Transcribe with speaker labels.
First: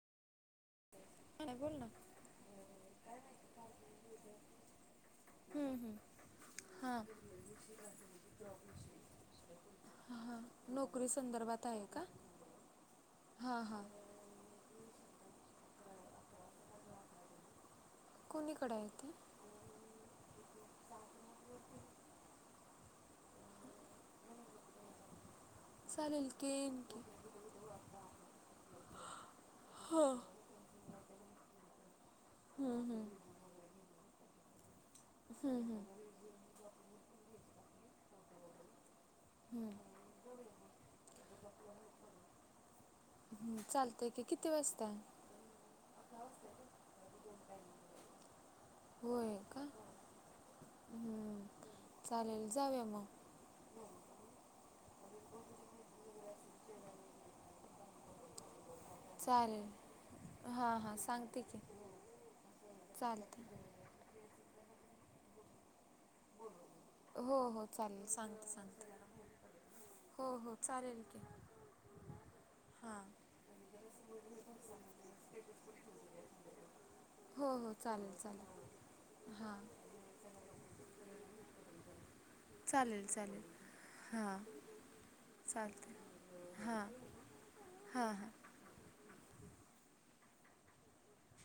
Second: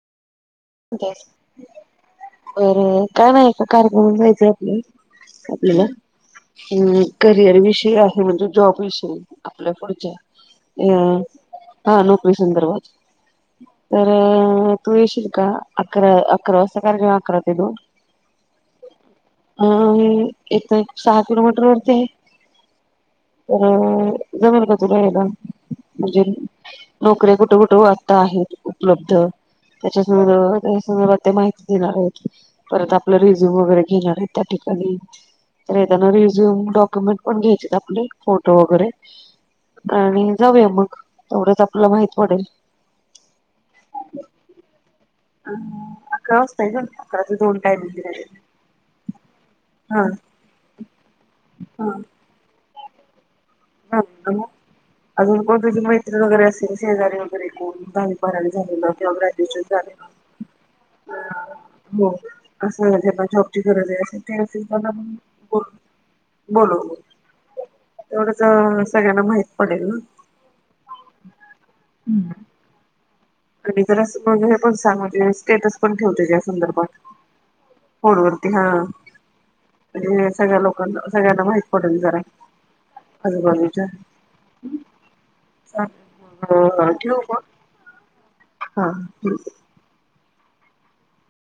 Speaker 1: Gas
Speaker 2: नाही बोल ना
Speaker 1: तर काय नाय एका कार्यक्रमाला जायचय आपल्या
Speaker 2: हम्म
Speaker 1: आपल्याला
Speaker 2: हम्म हां
Speaker 1: हम्म करिअर विषयी आहे म्हणजे जॉब विषयी आपल्या पुढच्या
Speaker 2: हां
Speaker 1: या
Speaker 2: नोकरी
Speaker 1: हा नोकरी संदर्भात
Speaker 2: हा हा
Speaker 1: अ तू येशील का अकरा अकरा वाजता कार्यक्रमय अकरा ते दोन
Speaker 2: कुणीकडं हाय ते
Speaker 1: अ हे एक त एक सहा किलोमीटर वरती हाय तर जमेल का तुला यायला? म्हणजे
Speaker 2: चालेल की येईन की
Speaker 1: नोकऱ्या कुठ कुठ वाटता आहेत उपलब्ध त्याच्या
Speaker 2: हां
Speaker 1: संदर्भात अस जरा ते माहिती देणार आहेत
Speaker 2: हम्म
Speaker 1: परत
Speaker 2: हम्म
Speaker 1: आपला रिझ्युम वगैरे घेणार येत त्या ठिकाणी
Speaker 2: हम्म
Speaker 1: तर
Speaker 2: हम्म
Speaker 1: ये त्यांना रिझ्युम डॉक्युमेंट पण घ्यायचेत आपले फोटो वगैरे
Speaker 2: हम्म
Speaker 1: आणि जाऊया मग तेवढंच आपल्याला माहित पडेल.
Speaker 2: म चालतंय की किती वाजता
Speaker 1: अ अकरा वाजता हाय ग अकरा ते दोन टाईमिंग दिलाय त्यांनी -
Speaker 2: होय का
Speaker 1: हां हां
Speaker 2: चालेलं जावूया म
Speaker 1: [unintelligible] अजून कोण तुझी मैत्रीण वगैरे असेल शेजारी वगैरे कोण दहावी बारावी
Speaker 2: चालेल
Speaker 1: झालेलं
Speaker 2: हां हां सांगते की
Speaker 1: [unintelligible] हो अस ज्यांना
Speaker 2: चालते
Speaker 1: जॉबची गरज हाय असे ते असेल त्यांना पण बोल बोलावं बोल
Speaker 2: हो हो चालेल सांगते सांगते
Speaker 1: माहित पडेल ना
Speaker 2: हो हो चालेल की,
Speaker 1: हम्म
Speaker 2: हा
Speaker 1: आणि जरासं मग हे पण सांग म्हणजे स्टेटस पण ठेव त्याज्या या संदर्भात
Speaker 2: हो हो चालेल
Speaker 1: फोनवरती हा
Speaker 2: चालेल हां
Speaker 1: म्हणजे सगळ्या लोकांना सगळ्यांना माहित पडल जरा
Speaker 2: चालेल चालेल
Speaker 1: आजूबाजूच्या.
Speaker 2: हां चालतय
Speaker 1: चालेल मग.
Speaker 2: हां
Speaker 1: हो ठेवू मग
Speaker 2: हा हा
Speaker 1: हा [unintelligible]